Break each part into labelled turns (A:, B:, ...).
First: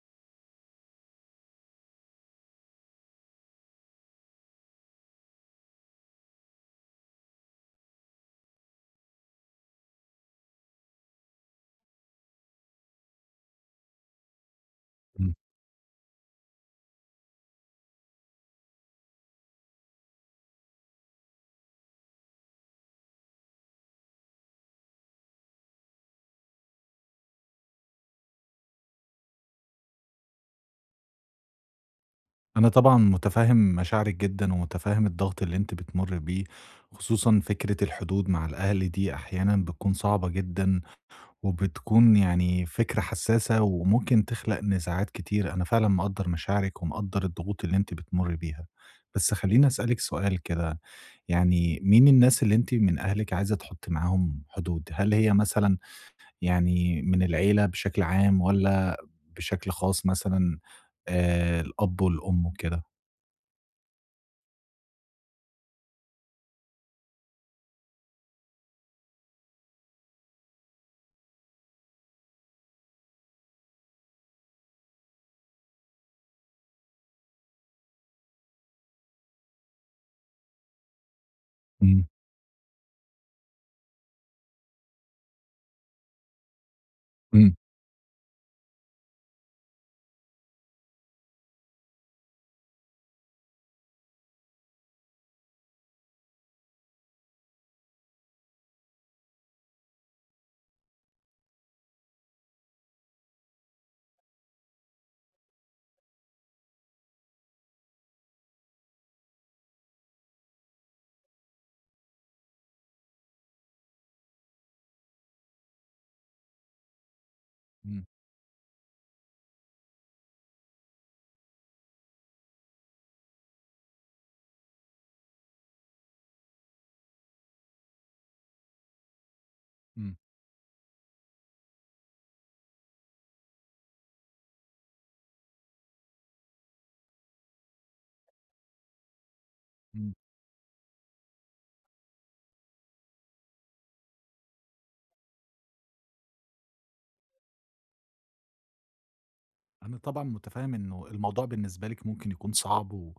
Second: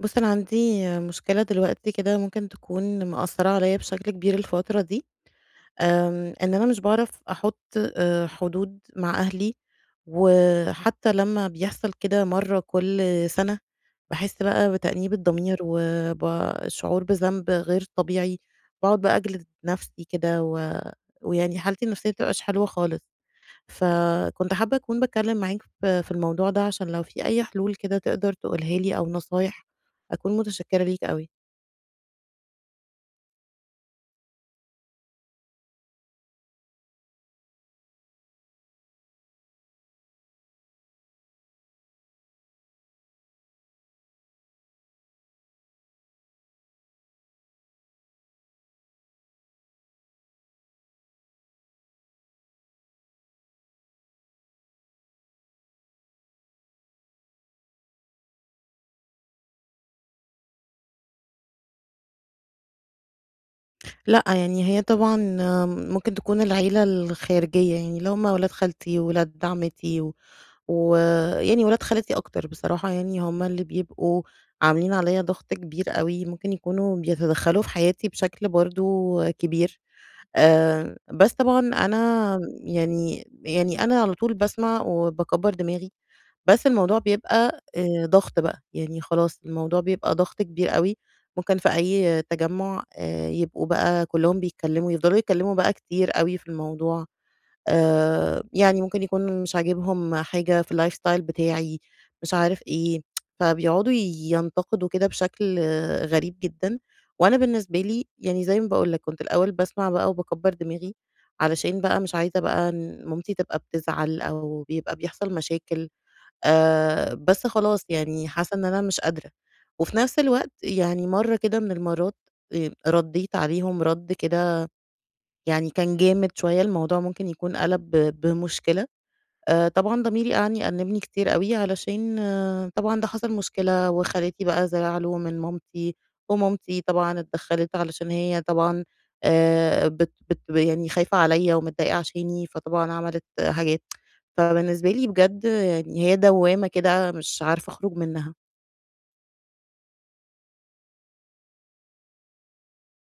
A: بُص، أنا عندي مشكلة دلوقتي كده ممكن تكون مأثّرة عليّا بشكل كبير الفترة دي، إن أنا مش باعرف أحُط حدود مع أهلي، وحتى لمّا بيحصل كده مرّة كل سَنة، باحس بقى بتأنيب
B: إمم.
A: الضمير وبشعور بذنب غير طبيعي، باقعد بقى أجلد نَفْسي كده ويعني حالتي النفسية ما بتبقاش حلوة خالص. فكنت حابة أكون باتكلم معاك في الموضوع ده عشان لو في أي حلول كده تقدر تقولها لي أو نصايح، أكون متشكرة ليك أوي.
B: أنا طبعًا مُتفهِّم مشاعرِك جدًا ومُتفهِّم الضغط اللي أنتِ بتمُرّي بيه، خصوصًا فكرة الحدود مع الأهل دي أحيانًا بتكون صعبة جدًا وبتكون يعني فكرة حسّاسة وممكن تخلق نزاعات كتير، أنا فعلًا مقدّر مشاعرِك ومقدّر الضغوط اللي أنتِ بتمُرّي بيها. بس خلّيني أسألِك سؤال كده، يعني مين الناس اللي أنتِ من أهلِك عايزة تحُطّي معاهم حدود؟ هل هي مثلًا يعني من العيلة بشكل عام والّا بشكل خاص مثلًا الأب والأم وكده؟
A: لأ، يعني هي طبعًا ممكن تكون العيلة الخارجية، يعني اللي هم ولاد خالتي وولاد عمتي ويعني ولاد خالتي أكتر بصراحة يعني هم اللي بيبقوا عاملين عليّا ضغط كبير أوي، ممكن يكونوا بيتدخلوا في حياتي بشكل برضه كبير. بس طبعًا
B: إمم،
A: أنا يعني أنا على طول باسمع وباكبّر دماغي، بس الموضوع
B: إمم،
A: بيبقى ضغط بقى، يعني خلاص الموضوع بيبقى ضغط كبير أوي، ممكن في أي تجمُّع يبقوا بقى كلّهم بيتكلّموا، يفضلوا يتكلّموا بقى كتير أوي في الموضوع. يعني ممكن يكون مش عاجبهم حاجة في الlifestyle بتاعي، مش عارف إيه، فبيقعدوا ينتقدوا كده بشكل غريب جدًا، وأنا بالنسبة لي يعني زي ما باقول لك كنت الأول باسمع بقى وباكبّر دماغي، علشان بقى مش عايزة بقى إن مامتي تبقى بتزعل أو بيبقى بيحصل مشاكل، بس خلاص
B: إمم،
A: يعني حاسة إن أنا مش قادرة، وفي نفس الوقت يعني مرّة كده من المرّات ردّيت عليهم رَد كده يعني كان جامد شوية، الموضوع ممكن يكون قَلَب بمشكلة، طبعًا
B: إمم،
A: ضميري قعد يأنِّبني كتير أوي علشان طبعًا ده حصل مشكلة وخالاتي بقى زعلوا من مامتي، ومامتي طبعًا اتدخّلت علشان هي طبعًا
B: إمم.
A: بت بت يعني خايفة عليّا ومتضايقة عشاني، فطبعًا عملت حاجات، فبالنسبة لي بجد يعني هي دوّامة كده مش عارفة أخرُج منها.
B: أنا طبعًا مُتفهِّم إنه الموضوع بالنسبة لِك ممكن يكون صعب و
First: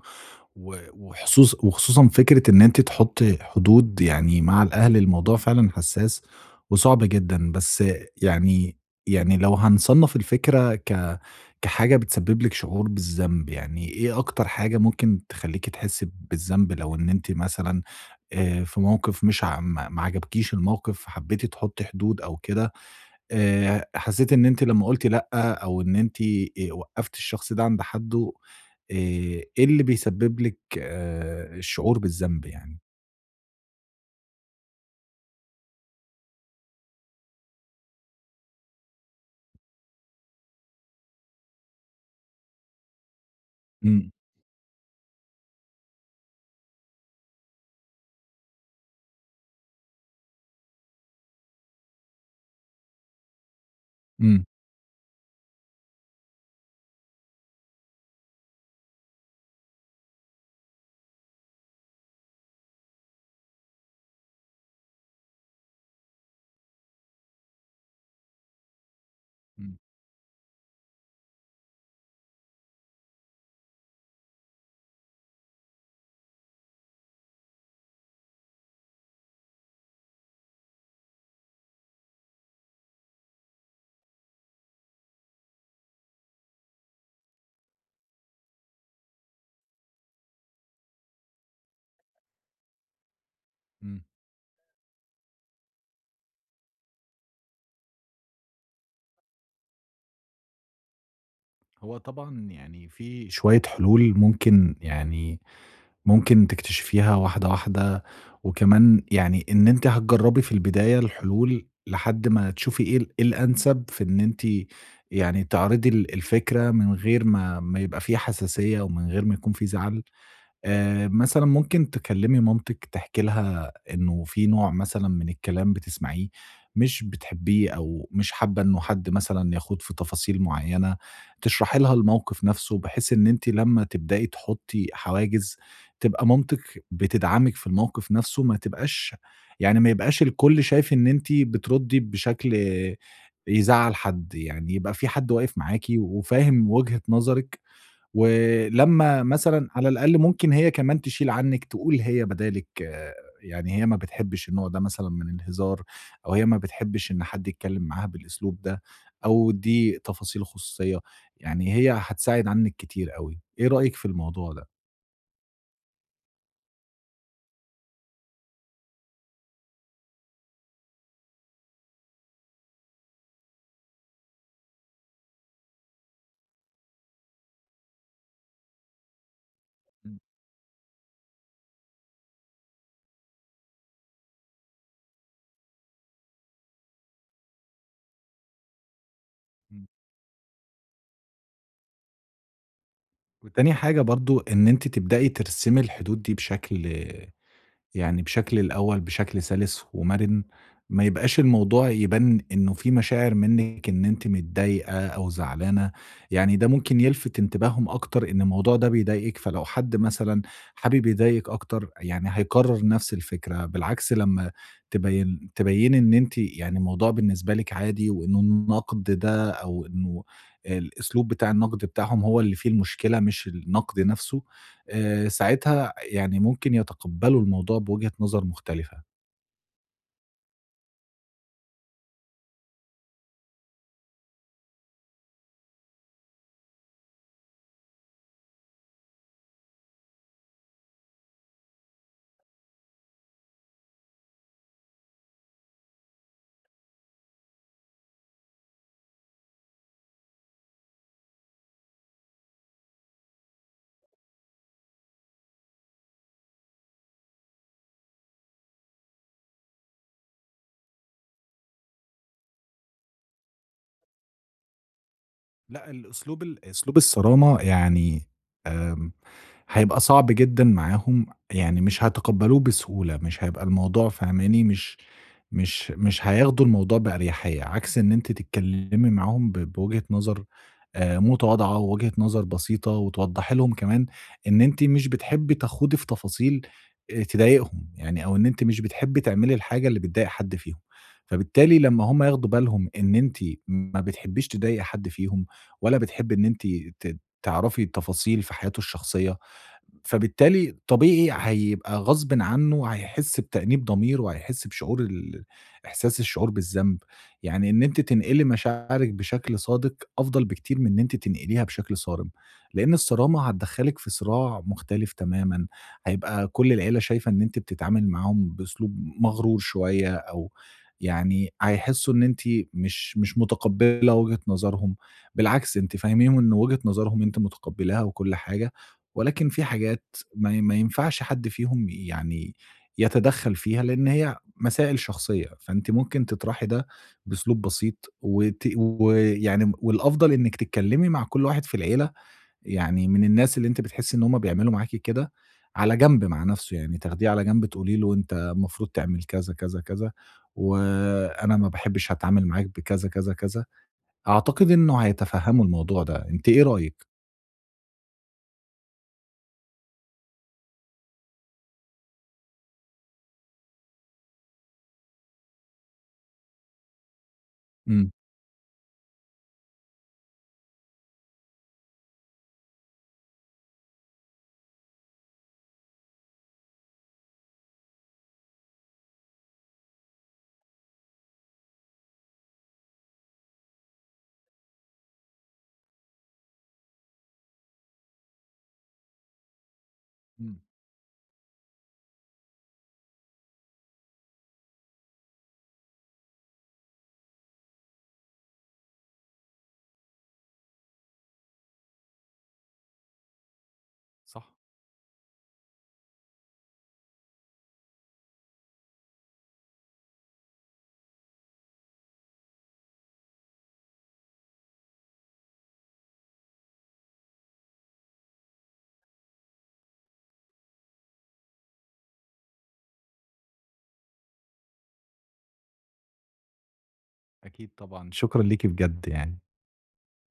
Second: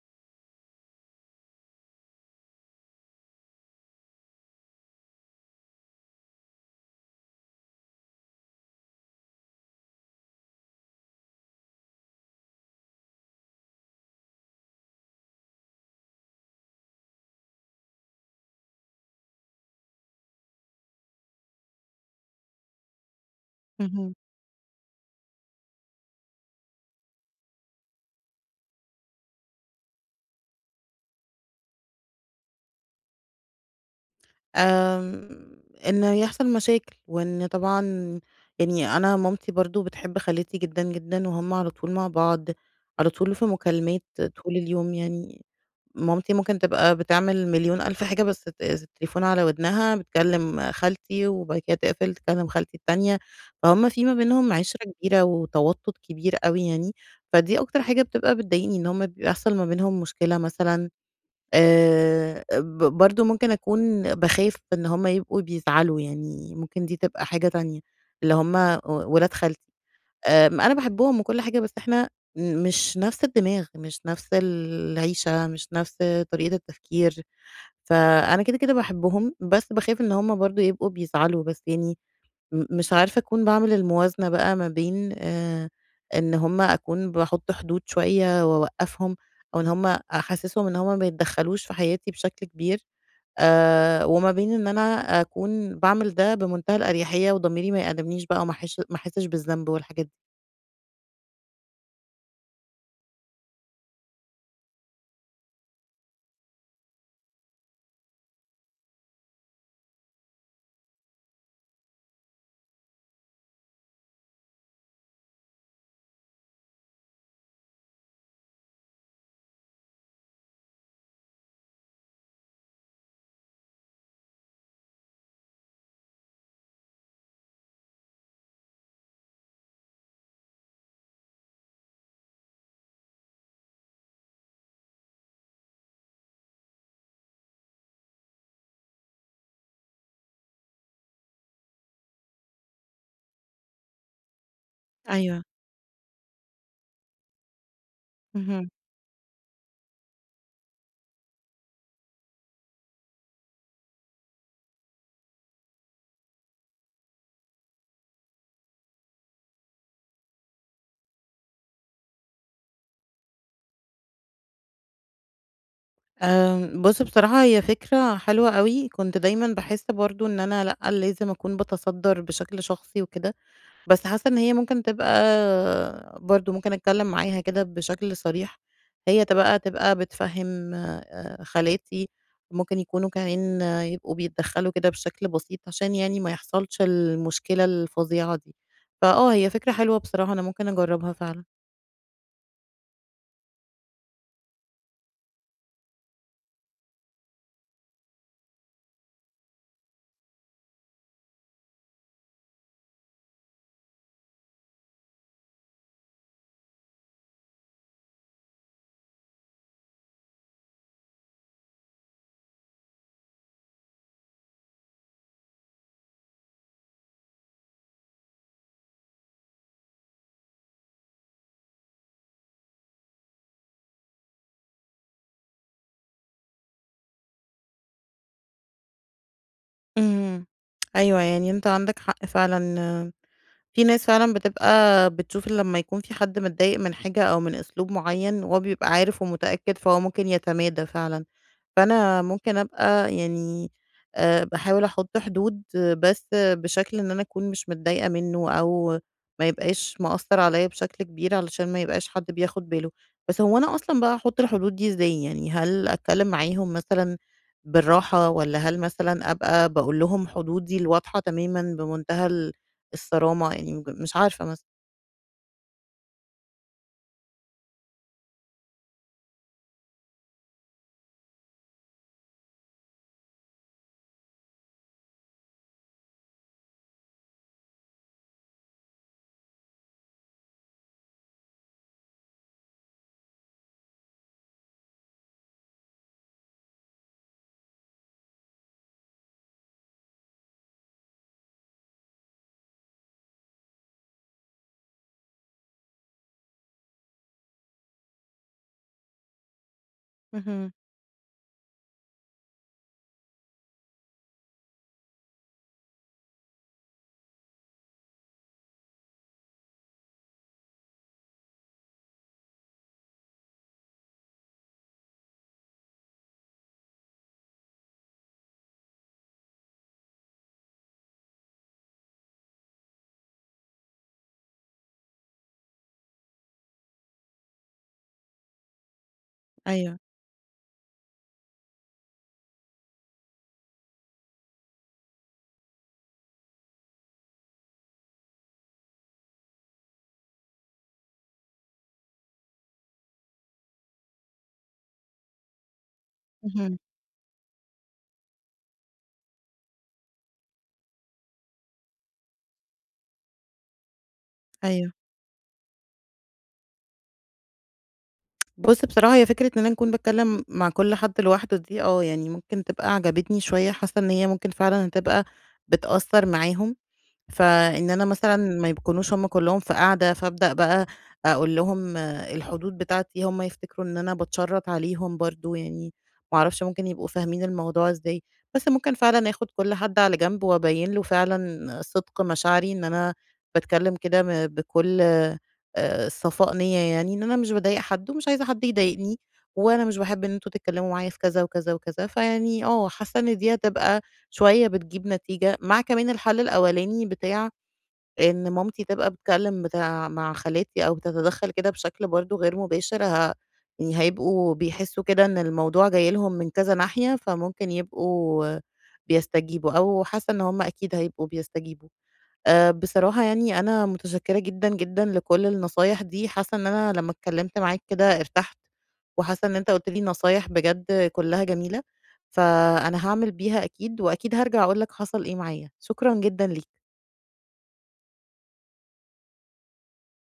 B: و وحصوص وخصوصًا فكرة إن أنتِ تحُطّي حدود يعني مع الأهل، الموضوع فعلًا حسّاس وصعب جدًا، بس يعني يعني لو هنصنّف الفكرة كحاجة بتسبّب لِك شعور بالذنب، يعني إيه أكتر حاجة ممكن تخلّيكِ تحسّي بالذنب لو إن أنتِ مثلًا في موقِف مش ع ما عجبكيش الموقِف، حبّيتِ تحُطّي حدود أو كده؟
A: اهم.
B: حسيتِ إن أنتِ لمّا قُلتِ لأ، أو إن أنتِ وقّفتِ الشخص ده عند حدُّه، آآ، إيه اللي بيسبب لِك الشعور بالذنب يعني؟
A: آمم، إن يحصل مشاكل، وإن طبعًا يعني أنا مامتي برضه بتحب خالتي جدًا، جدًا، وهُم على طول مع بعض، على طول في مكالمات
B: إمم،
A: طول اليوم يعني، مامتي ممكن تبقى بتعمل مليون ألف حاجة بس التليفون على ودنها، بتكلم خالتي وبعد كده تقفل تكلم خالتي التانية، فهُم في ما
B: إمم،
A: بينهم عِشرة كبيرة وتوتُّر كبير أوي يعني، فدي أكتر حاجة بتبقى بتضايقني، إن هُم بيحصل ما بينهم مشكلة مثلًا برضه ممكن أكون باخاف إن هُم يبقوا بيزعلوا، يعني ممكن دي تبقى حاجة تانية، اللي هُم ولاد خالتي،
B: إمم،
A: أنا باحبهم وكل حاجة، بس إحنا مش نفس الدماغ، مش نفس العيشة، مش نفس طريقة التفكير، فأنا كده، كده باحبهم، بس باخاف إن هُم برضه يبقوا بيزعلوا، بس يعني مش عارفة أكون باعمل الموازنة بقى ما بين إن هُم أكون باحُط حدود شوية وأوقّفهم، أو إن هُم أحسّسهم إن هُم ما يتدخّلوش في حياتي بشكل كبير،
B: إمم.
A: وما بين إن أنا أكون باعمل ده بمنتهى الأريحية وضميري ما يأنِّبنيش بقى وما أحسش ما أحسش بالذنب والحاجات دي.
B: هو طبعًا يعني في شوية حلول ممكن يعني ممكن تكتشفيها واحدة، واحدة، وكمان يعني إن أنتِ هتجرّبي في البداية الحلول لحد ما تشوفي إيه الأنسب في إن أنتِ يعني تعرضي الفكرة من غير ما يبقى في حساسية ومن غير ما يكون في زعل. مثلًا ممكن تكلمي مامتِك تحكي لها إنه في نوع مثلًا من الكلام بتسمعيه مش بتحبيه أو مش حابة إنه حد مثلًا يخوض في تفاصيل معيّنة، تشرحي لها الموقف نفسه بحيث إن أنتِ لمّا تبدئي تحطّي حواجز تبقى مامتِك بتدعمِك في الموقف نفسه، ما تبقاش يعني ما يبقاش الكل شايف إن أنتِ بتردّي بشكل يزعّل حد، يعني يبقى في حد
A: أيوه،
B: واقف معاكِ وفاهم وجهة نظرِك
A: اهم.
B: ولمّا مثلًا على الأقل ممكن هي كمان تشيل عنِّك، تقول هي بدالِك آه، يعني هي ما بتحبّش النوع ده مثلًا من الهزار، أو هي ما بتحبّش إن حد يتكلّم معاها بالأسلوب ده، أو دي تفاصيل خصوصية، يعني هي هتساعد عنِّك كتير أوي، إيه رأيِك في الموضوع ده؟
A: بُص بصراحة هي فكرة حلوة أوي، كنت دايمًا باحس برضه إن أنا لأ، لازم أكون باتصدّر بشكل شخصي وكده. بس حاسة إن هي ممكن تبقى برضه ممكن أتكلّم معاها كده بشكل صريح، هي تبقى
B: إمم،
A: بتفهِّم خالاتي، ممكن يكونوا كمان يبقوا بيتدخّلوا كده بشكل بسيط عشان يعني ما يحصلش المشكلة الفظيعة دي. هي فكرة
B: إمم.
A: حلوة بصراحة، أنا ممكن أجرّبها فعلًا.
B: وتاني حاجة برضه إن أنتِ تبدئي ترسمي الحدود دي بشكل يعني بشكل الأول بشكل سلس ومَرِن، ما يبقاش الموضوع يبان إنه في مشاعر منِّك إن أنتِ متضايقة أو زعلانة، يعني ده ممكن يلفت انتباههم أكتر إن الموضوع ده بيضايقِك، فلو حد مثلًا حابب يضايقِك أكتر يعني هيكرّر نفس الفكرة، بالعكس لمّا تبيّني إن أنتِ يعني الموضوع بالنسبة لِك عادي وإنه النقد ده أو إنه الأسلوب بتاع النقد بتاعهم هو اللي فيه المشكلة مش النقد نفسه، ساعتها يعني ممكن يتقبّلوا الموضوع بوجهة نظر مختلفة.
A: اهم. أيوه، يعني أنت عندك حق فعلًا، في ناس فعلًا بتبقى بتشوف لمّا يكون في حد متضايق من حاجة أو من أسلوب معيّن وهو بيبقى عارف ومتأكد، فهو ممكن يتمادى فعلًا. فأنا ممكن أبقى يعني باحاول أحُط حدود بس بشكل إن أنا أكون مش متضايقة منّه أو ما يبقاش مأثّر عليّا بشكل كبير علشان ما يبقاش حد بياخُد باله. بس هو أنا أصلًا بقى أحُط الحدود دي إزاي؟ يعني هل أتكلّم معاهم مثلًا بالراحة والّا هل مثلًا أبقى باقول لهم حدودي الواضحة تمامًا بمنتهى الصرامة؟ يعني مش عارفة مثلًا.
B: لأ الأسلوب ال أسلوب الصرامة يعني آمم هيبقى صعب جدًا معاهم، يعني مش هيتقبّلوه بسهولة، مش هيبقى الموضوع فاهماني؟ مش هياخدوا الموضوع بأريحيّة، عكس إن أنتِ تتكلّمي معاهم بوجهة نظر متواضعة، ووجهة نظر بسيطة، وتوضّحي لهم كمان إن أنتِ مش بتحبّي تخوضي في تفاصيل تضايقهم، يعني أو إن أنتِ مش بتحبّي تعملي الحاجة اللي بتضايق حد فيهم. فبالتالي لمّا هم ياخدوا بالهم إن أنتِ ما بتحبّيش تضايقي حد فيهم، ولا بتحبّي إن أنتِ ت تعرفي تفاصيل في حياته الشخصية،
A: اهم.
B: فبالتالي طبيعي هيبقى غصبٍ عنّه هيحس بتأنيب ضمير، وهيحس بشعور إحساس الشعور بالذنب، يعني إن أنتِ تنقلي مشاعرِك بشكل صادق أفضل بكتير من إن أنتِ تنقليها بشكل صارم، لإن الصرامة هتدخّلِك في صراع مختلف تمامًا، هيبقى كل العيلة شايفة إن أنتِ بتتعاملي معاهم بأسلوب مغرور شوية أو يعني هيحسّوا إن أنتِ مش متقبّلة وجهة نظرهم، بالعكس أنتِ فاهميهم إن وجهة نظرهم أنتِ متقبّلاها وكل حاجة. ولكن في
A: أيوه.
B: حاجات ما ينفعش حد فيهم يعني يتدخّل فيها، لإن هي مسائل شخصية، فأنتِ ممكن تطرحي ده بأسلوب بسيط ويعني والأفضل إنِّك تتكلّمي مع كل واحد في العيلة، يعني من الناس اللي أنتِ بتحسّي إن هُم بيعملوا معاكِ كده، على جنب مع نَفْسه،
A: اهم.
B: يعني تاخديه على جنب تقولي له أنت المفروض تعمل كذا، كذا، كذا، وأنا ما باحبش أتعامل معاك بكذا، كذا، كذا، أعتقد
A: أيوه.
B: إنه هيتفهّموا الموضوع ده، أنتِ إيه رأيِك؟
A: بُص بصراحة هي فكرة إن أنا أكون باتكلّم مع كل حد لوحده دي يعني ممكن تبقى عجبتني شوية، حاسة إن هي ممكن فعلًا هتبقى بتأثّر معاهم. فإن أنا
B: إمم.
A: مثلًا ما يكونوش هُم كلّهم في قعدة، فأبدأ بقى أقول لهم الحدود بتاعتي، هُم يفتكروا إن أنا باتشرّط عليهم برضه يعني، ما أعرفش ممكن يبقوا فاهمين الموضوع إزاي، بس ممكن فعلًا آخُد كل حد على جنب وأبيّن له فعلًا صدق مشاعري، إن أنا باتكلّم كده بكل صفاء نِيّة يعني، إن أنا مش باضايق حد ومش عايزة حد يضايقني، وأنا مش باحب إن أنتم
B: إمم،
A: تتكلّموا معايا في كذا وكذا وكذا، فيعني حاسّة إن دي هتبقى شوية بتجيب نتيجة، مع كمان الحل الأولاني بتاع إن مامتي تبقى بتتكلم بتاع مع خالاتي أو بتتدخّل كده بشكل برضه غير مباشر يعني
B: صح.
A: هيبقوا بيحسّوا كده إن الموضوع جاي لهم من كذا ناحية، فممكن يبقوا بيستجيبوا أو حاسّة إن هم أكيد هيبقوا بيستجيبوا. بصراحة يعني أنا متشكرة جدًا، جدًا لكل النصايح دي، حاسة إن أنا لمّا اتكلمت معاك كده ارتحت، وحاسة إن أنت قُلت لي نصايح بجد كلها جميلة، فأنا هاعمل بيها أكيد، وأكيد هارجع أقول لك حصل إيه معايا. شكرًا جدًا ليك.
B: أكيد طبعًا، شكرًا ليكِ بجد يعني.